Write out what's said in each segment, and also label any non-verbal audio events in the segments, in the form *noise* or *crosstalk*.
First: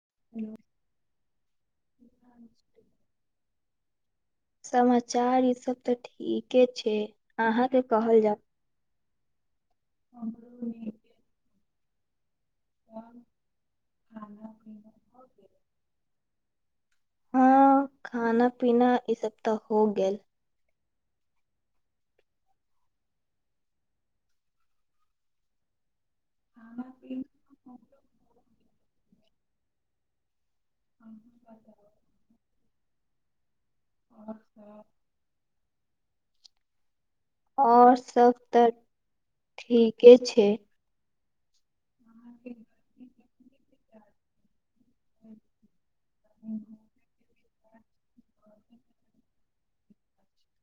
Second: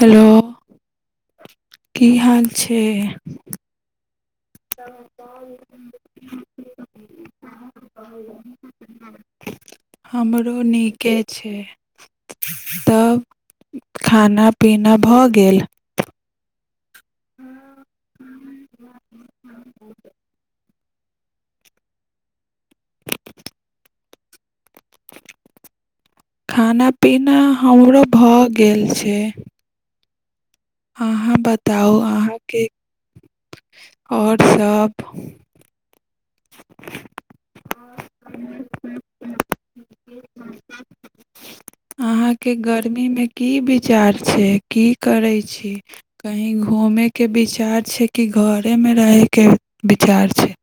Hello की हाल छै समाचार ईसभ तऽ ठीके छै अहाँके कहल जाउ हमरो नीके छै *unintelligible* तब खाना पीना भऽ गेल हँ खाना पीना ईसभ तऽ हो गेल *unintelligible* खाना पीना हमरो भ गेल छै अहाँ बताउ अहाँ के। और सभ। आओर सभ तऽ ठीके छै। अहाँके गर्मीमे की विचार छै की करै छी। कहीं घूमे के बीच। विचार छै कि घरेमे रहैके विचार छै।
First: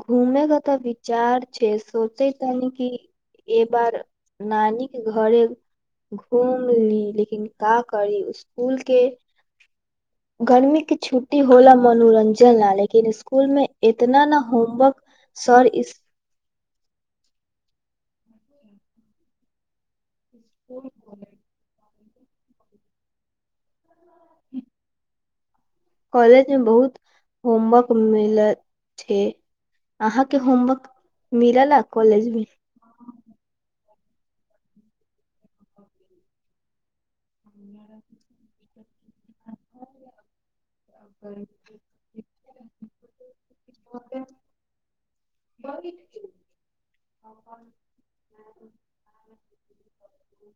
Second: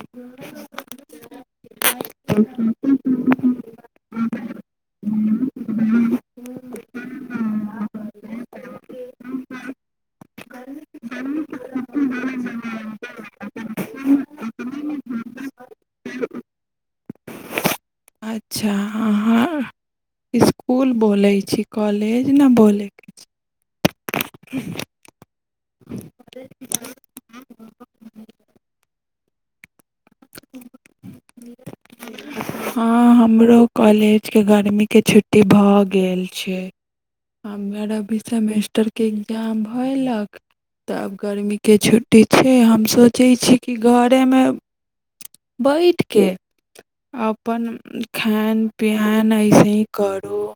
घूमे क तऽ विचार छै सोचे तनि की ए बार। नानी के घरे घूम ली लेकिन का करी स्कुल के गर्मी के छुट्टी होला मनोरंजन ना लेकिन स्कुल मे इतना ने। होमवर्क सर इस अच्छा ह-ह इसकुल बोले छी कॉले। तेज न बोलै के छै *inaudible* कॉलज मे बहुत होमवर्क मिल छै। अहाँके होमवर्क मिलल अ कॉलेजमे। कॉलेज के गर्मी के छुट्टी भऽ गेल छै। हम अर अभी सेमेस्टरके एग्जाम भयलक तऽ आब गर्मीके छुट्टी छै हम सोचै छी कि घरेमे। बैठि कऽ अपन खान पिियान अयसे ही करू।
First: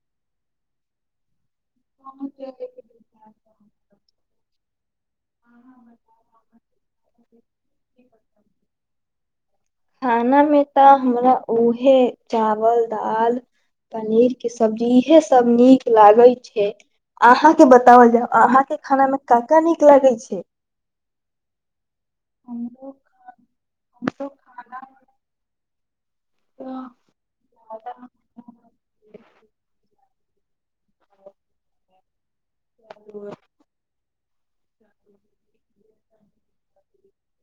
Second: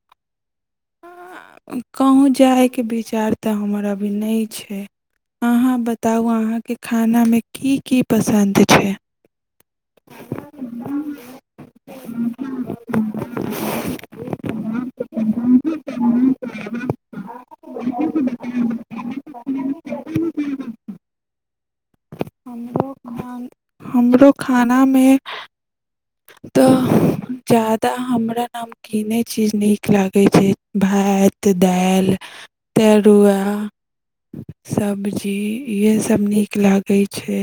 *unintelligible* कहुँ जाइके विचार तऽ हमर अभी नहि छै अहाँ बताउ अहाँके खानामे की की पसन्द छै। खानामे तऽ हमरा उहे चावल दाल पनीर के सब्जी इहे सब नीक लागै छै अहाँ के बताओल जाउ अहााँ के खाना मे का का नीक लागै छै। हमरो खाना हमरो खाना मे तऽ जादा हमरा नमकीने चीज नीक लाग। कहै छै भात दालि। तरुआ। ह सब्जी। इएह सभ नीक लागै छै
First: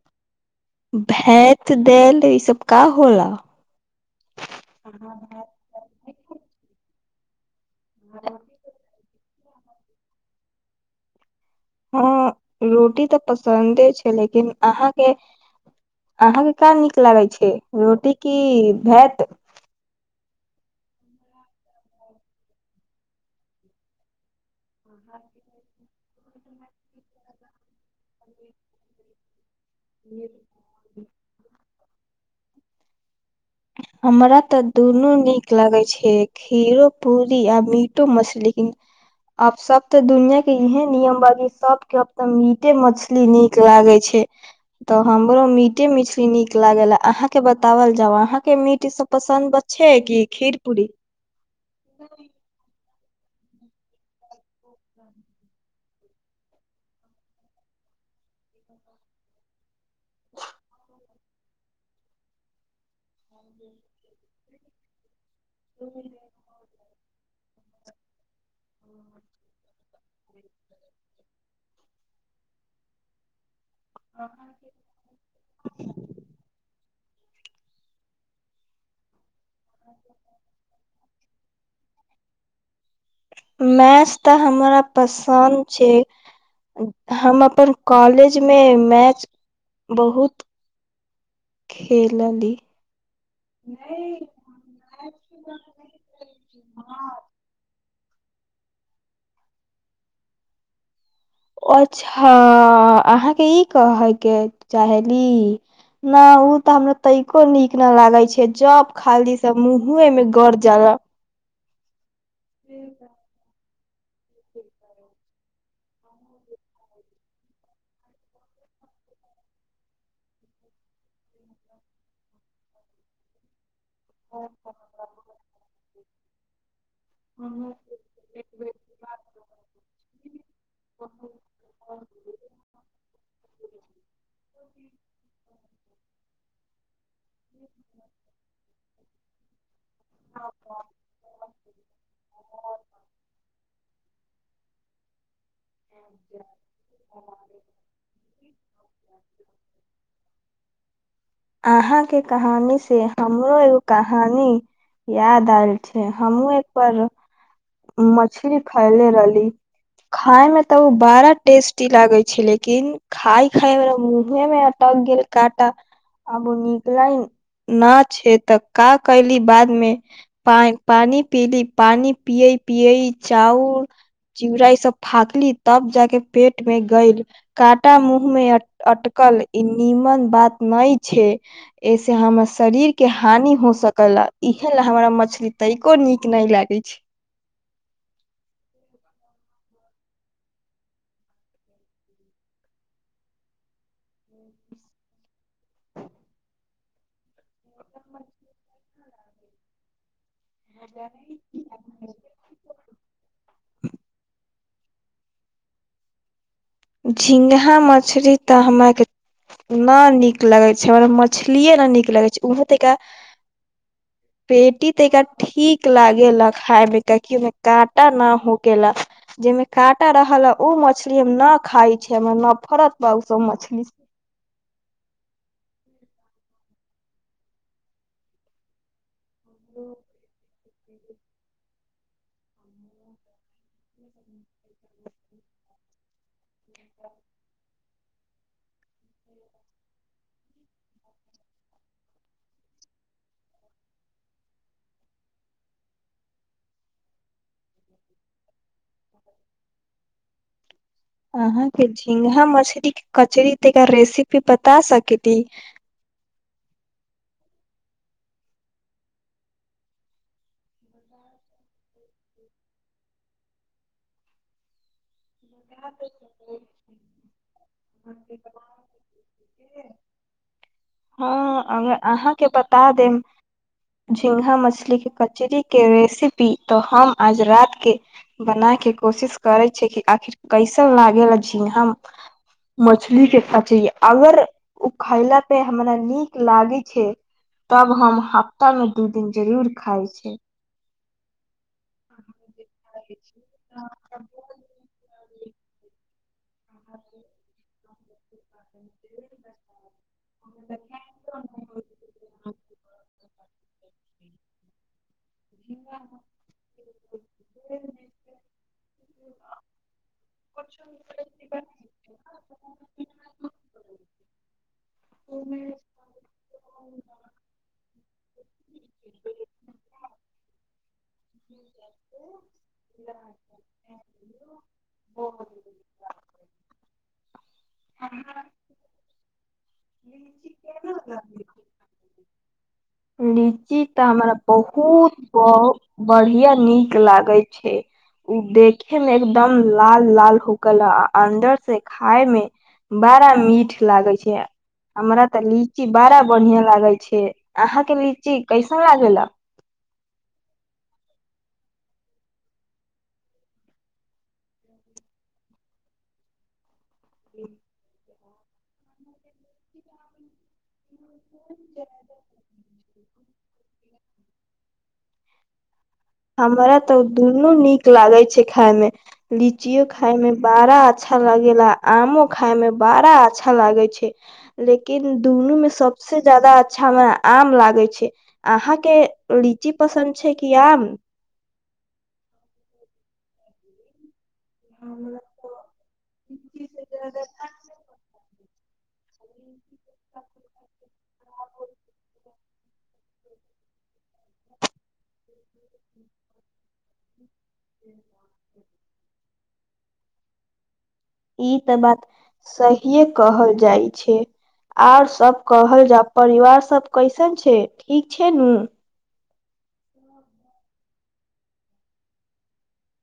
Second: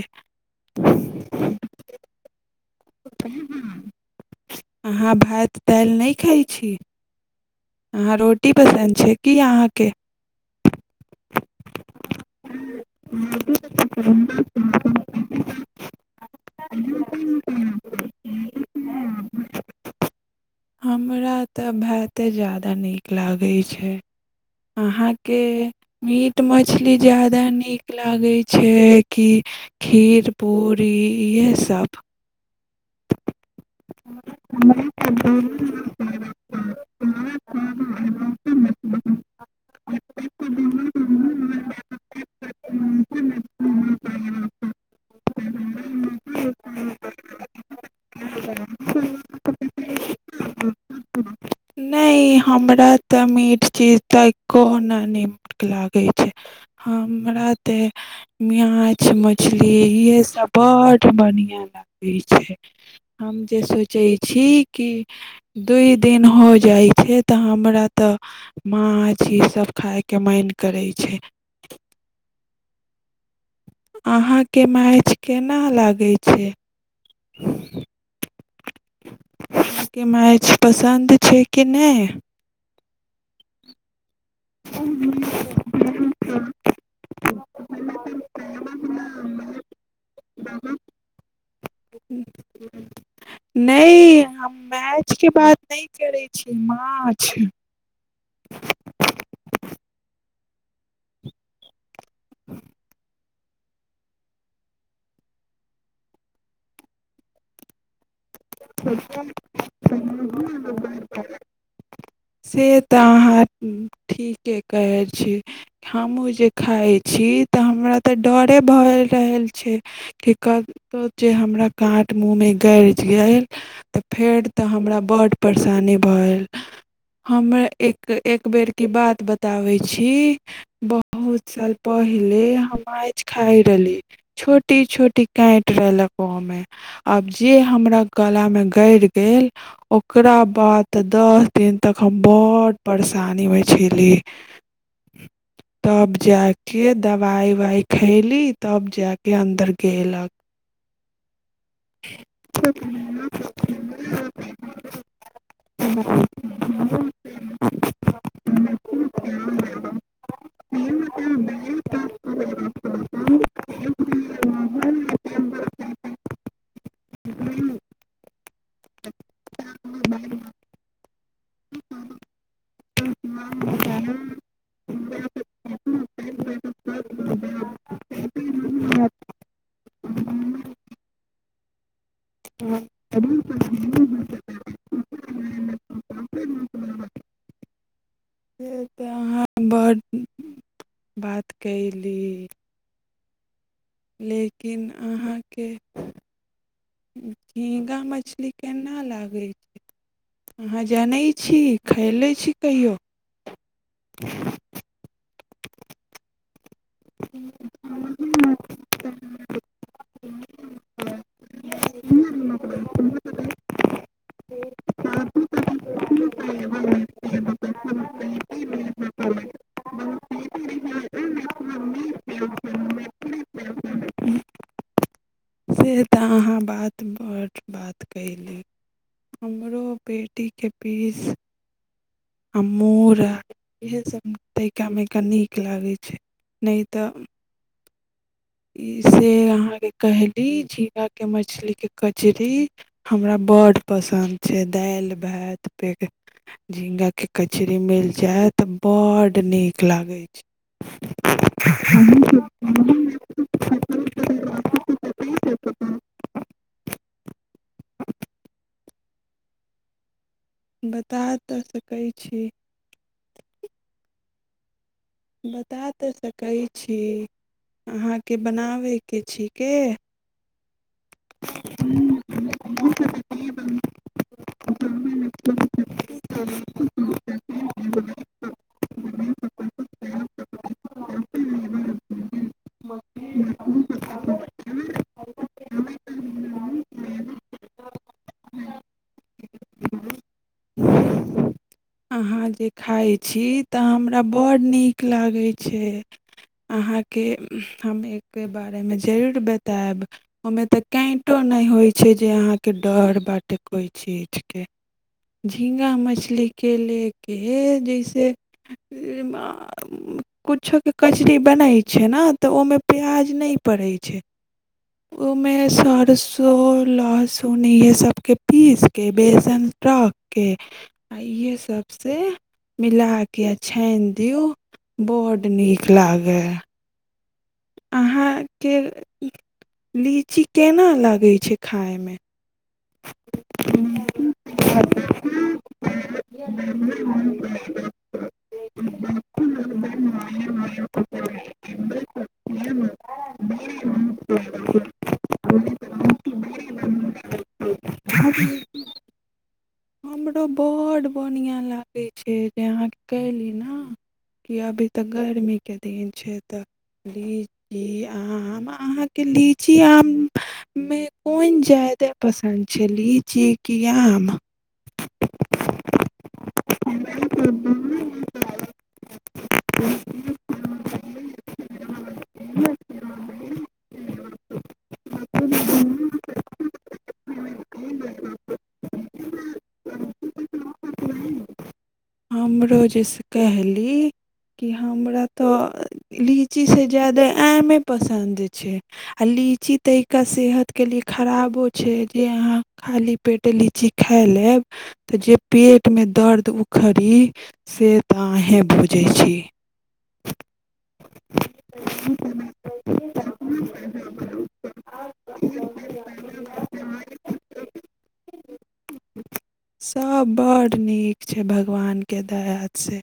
अहाँ भात दालि नहि खाइ छी अहाँ रोटी पसन्द छै की अहाँके हँ रोटी तऽ पसन्दे छै लेकिन अहाँके अहाँके का नीक लागै छै रोटी की भात हमरा तऽ भ ते जात तऽ नीक लागै छै अहाँके मीट मछली ज्यादा नीक लागै छै कि खीर पूरी इएह सभ हमरा तऽ दुनू नीक लागै छै खीरो पूरी आ मीटो मछली आब सभ तऽ दुनआ के इहे नियम बानी सभके तऽ मीटे मछली नीक लागै छै तऽ हमरो मीटे मछली नीक लागल अहाँके बताउ बताउल जाउ अहाँ मीट ई सब पसन्द बच छैे की खीर पूरी नहि हमरा तऽ मीठ चीज तऽ कहुना नीक लागे छै हमरा ते मांछ मछली इएह सब बड्ड बढ़िया लागे छै ह *inaudible* हम जे सोचै छी की दू दिन हो जाइ छै तऽ हम हमरा तऽ माँछ ई सभ खायके मन करै छै अहाँके मांछ केना लागै छै *unintelligible* अहाँके मैच पसन्द छै कि नहि मेस *inaudible* तऽ हमरा पसन्द छै। हम अपन कॉलेज मे मैच बहुत खेलली नहि हम मैच के बात नहि करै छी मांछ *unintelligible* ओ च्छा अहाँ ई कहे के चाहली न उ तऽ हमरा तको निक न लागे छै जब खाली से मुहे मे गर जाला *unintelligible* से तऽ अहाँ ठीके कहै छी हमहूँ जे खाइत छी तऽ हमरा तऽ डरे भऽ रहल छै कि कतहु जे हमरा काँट मुँहमे गड़ि *inaudible* तऽ फेर तऽ हमरा बड्ड परेशानी भेयल हमरा एक एक बेर क बात बताबै छी बहुत साल पहिले हम मांछ खााय रहली छोटी छोटी कांटि रहलक ओहो मे आब जे हमरा गला में गेड़ गेल ओकरा बाद तऽ दस दिन तक हम बडड़ परेशानीमे छली *unintelligible* तब जा कऽ दबाइ उवाइ खयली तब जा कऽ अन्दर गयलक अहाँके कहानी से हमरो एगो कहानी याद आयल छै हमहु एक बार मछली खैले रहली खाय में तऽ उ बड़ा टेस्टी लागे छै लेकिन खााय खाय मे मुहे में अटक गेल कांटा आब नी लन न छै तक का कयली बादमे पानी पीली पानि पी पियई चाउर चुड़ा सब फांकली तब जाक पेट मे गेल काँटा मुँह में अटकल ई नीमन बात नहि छै एस *inaudible* से हमर शरीर के हानि हो सकल ह इहे ल हमरा मछली तनिको नीक नहि लागै छै से तऽ अहाँ हँ बड्ड बात कयली लेकिन अहाँके झिँगा मछली केना लागै छै अहाँ जनैत छी खयलै छी कहियो *unintelligible* झिंगा मछली तऽ हमरा के न नीक लगे छै हमरा मछलीे न नीक लगे छै ओहो तरा पेटी तरा ठीक लागेला खाय मे काकि ओहिमे काँटा न हो गेलेला जाहिमे काँटा रहल ओ मछली हम न खाय छैमे हमरा नफरत बा उसभ मछली से तऽ अहाँ बात बड्ड बात कयली हमरो ओ *inaudible* पेटीके पीस आ मूड़ा मे का नीक लागै छै नहि तऽ ई से अहाँके कहयली झीङ्गाके मछलीके कचरी हमरा बड्ड पसन्द छै दालि भात पे झी्गाके कचरी मिल जायत बड्ड नीक लागै छै अहाँके झिंगा मछली के कचरी एकरा रेसिपी बता सकली बता तऽ सकै छी बता तऽ सकै छी अहााँके बनाबे के छै के। हँ अगर अहाँके बता देम झिंगा मछली के कचरी के रेसिपी त हम आज रात के बनाय के कोशिश करै छे कि आखिर कैसे। लागे ल छी हम मछली के कथि अगर खइलक से हमरा नीक लागे छै अहाँ तब हम हफ्ता मे दू दिन जरूर खााय छी अहाँ जे खााय छी ता हमरा बड्ड नीक लागै छै। अहाँके हम एक के बारेमे जरूर बतायब ओहिमे तऽ कैंटो नहि होइ छै जे अहाँके डर बाटे कोइ चीजके झीङ्गा मछलीके लेल हे जैसे *unintelligible* कुछो के कचरी बनाय छै ने ते ओ में प्याज ने पड़ै छै ओमे सरसों त ओ लहसुन इहे सबके पीसके बेसन रखके आ इएहे सब से मिला के य छानि दियऔ बड नीक लागे अहाँके लीची केना लगै छै खायमे ह *inaudible* ई तऽ हमरा बहुत ब बढ़िया नीक लागे छै देखे में एकदम लाल लाल हो गेल आ अन्दर से खााय में बड़ा मीठ लागे छै हमरा तऽ लीची बड़ा बढ़िया लागे छै अहाँके लीची हमरो बहुत बढ़ियां लागे छै जे अहाँके कहली ने कि अभी तऽ गर्मी के दिन छै तऽ लीची अहंहाँ अहाँके लीची आम मे कोन ज्यादा लीची की आम हमरा तऽ दुनू नीक लागे छै खाय में लीचियो खााय में बड़ा अच्छा लागेला आमो खााय में बड़ा अच्छा लागे छै लेकिन दुनू में सबस ज्यादा अच्छा हमरा आम लागे छै अहाँ के लीची पसन्द छै की आम हमरो जेयस कहली कि हमरा तऽ लीचीसँ ज्यादा आमे पसन्द आ लीची तैका सेहत के लिए खराबो छै जे अहाँ खाली पेट लीची खाय लेब तऽ जे पेटमे दर्द उखरि सेत अहें बुझ जे छी ई तऽ बात सहिए कहल जाइ छै आर सब कहल जा परिवार सब कैसन छै ठीक छै नु सब बड्ड नीक छै भगवानके दया से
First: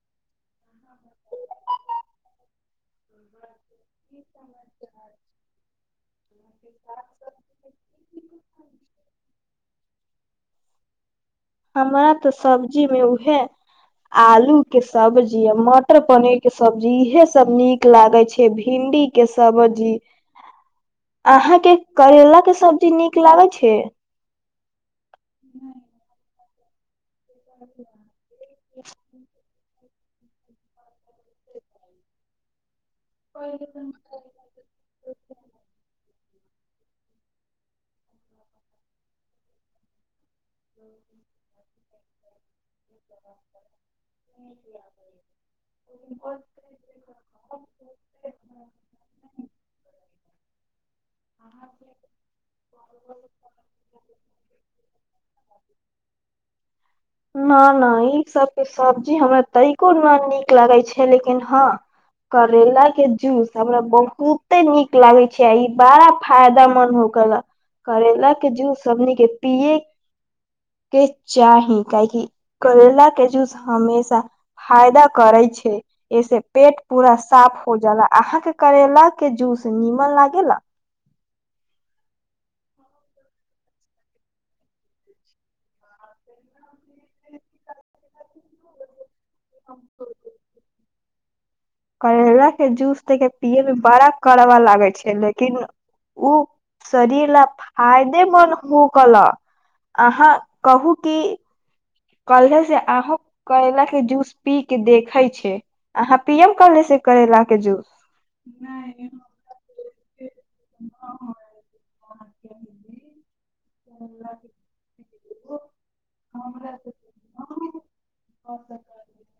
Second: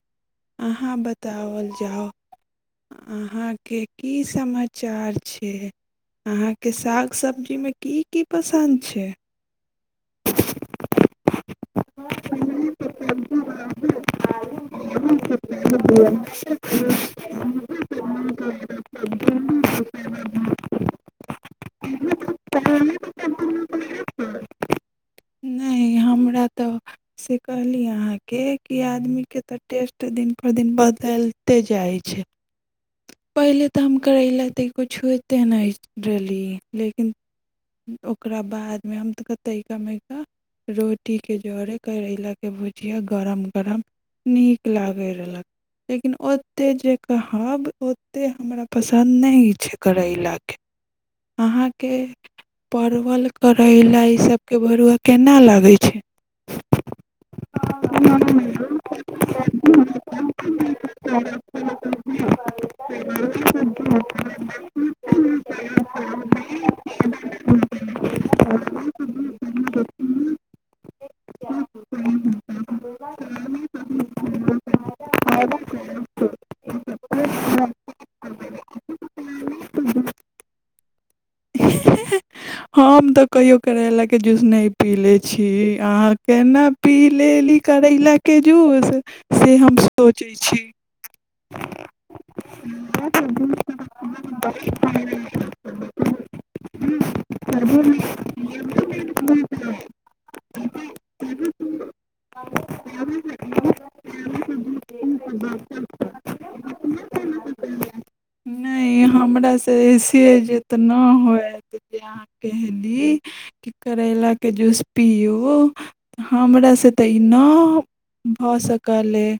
अहाँ बताओल जाउ अहाँ के की समाचार छै अहाँके साग सबजीमे कि की पसन्द छै *inaudible* हमरा तऽ सब्जी मे उहे आलू के सब्जी आ मटर पनीर के सब्जी इहे सब नीक लागे छै भिंडी के सब्जी अहाँ के करेला के सब्जी नीक लागे छै ह *inaudible* नहि हमरा तऽ से कहली अहाँके क आदमी के तऽ टेस्ट तऽ दिन पर दिन बदलिते जाइ छै पहिले तऽ हम करैला तऽ तनिको छुते नहि रहलिए लेकिन ओकरा बादमे हम तऽ तनिका मनिका रोटी के जोड़े करैला के भुज जिया गरम गरम नीक लागै रहलक लेकिन ओतेक जे कहब ओते हमरा पसन्द न छै करैला *inaudible* अहाँके परवल करैला इसभके भरुआ केना लागै छै। न न ई सब के सब्जी हमरा तनिको न नीक लागे छै लेकिन हँ करेला के जूस हमरा बहुते नीक लागे छै ई बड़ा फायदामन्द हो गेल करैला के जूस हमनी के पिये के छै चाही काहेकि करैला के जूस हमेशा फायदा करे छै एहिसे पेट पूरा साफ पज अहाँके करैेल के जूस नीमन लागेला हम तऽ कहियौ करैलाके जूस नहि पी ले छी अहाँ केना पी लेली करैलाके जूस से हम सोचै छी करैलााक के जूस देख पियए मे बड़ा कड़बा लागै छै लेकिन ओ शरीर ल फायदेमन्द होके ल अहाँ कहू क कलहे से आह करला के जूस पी के देखै छै पी एम कलेस करैला के जूस सेज एतऽ नहि हयत जे अहाँ कहली कि करैलाके जूस पियौ हमरासँ तऽ ई नहि भऽ सकल अइ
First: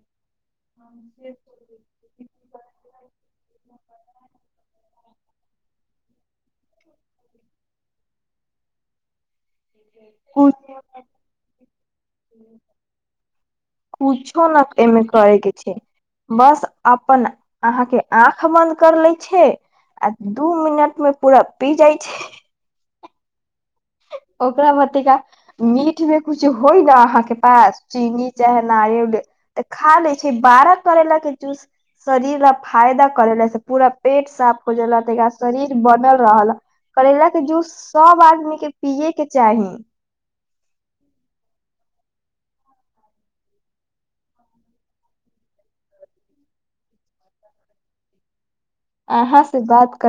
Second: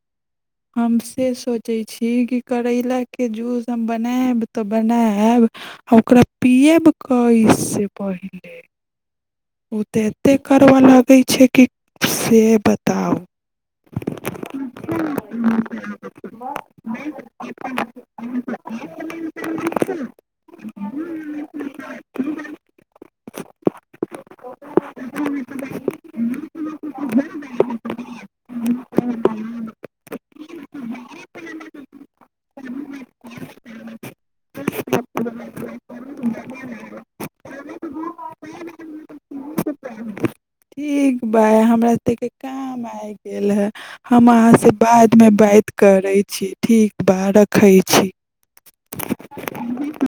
हम से सोचैत छी कि करैलाक के जूस हम बनायब तऽ बनायब आब आ ओकरा पियब क से पहिले ओ तऽ एतेक कुछ करबऽ लगै छै कि से बताउ कुछो न एमे करे के छै बस अपन अहाँके आँख बंद कर ले छै आ दू मिनट मे पूरा पी जाइ छै ओकरा ब तिका मीठ मे कुछ होय न अहाँके पास चीनी चाहे नारियल तऽ खा ले छै बारह करैला के जूस शरीर ल फायदा करेले से पूरा पेट साफ हो जेल त शरीर बनल रहल करैला के जूस सब आदमी के पियएके चाही। ठीक बा हमरा सभके काम आबि गेल हए हम अहाँसँ बादमे बात करै छी ठीक बा रखै छी आहाँ से बात कर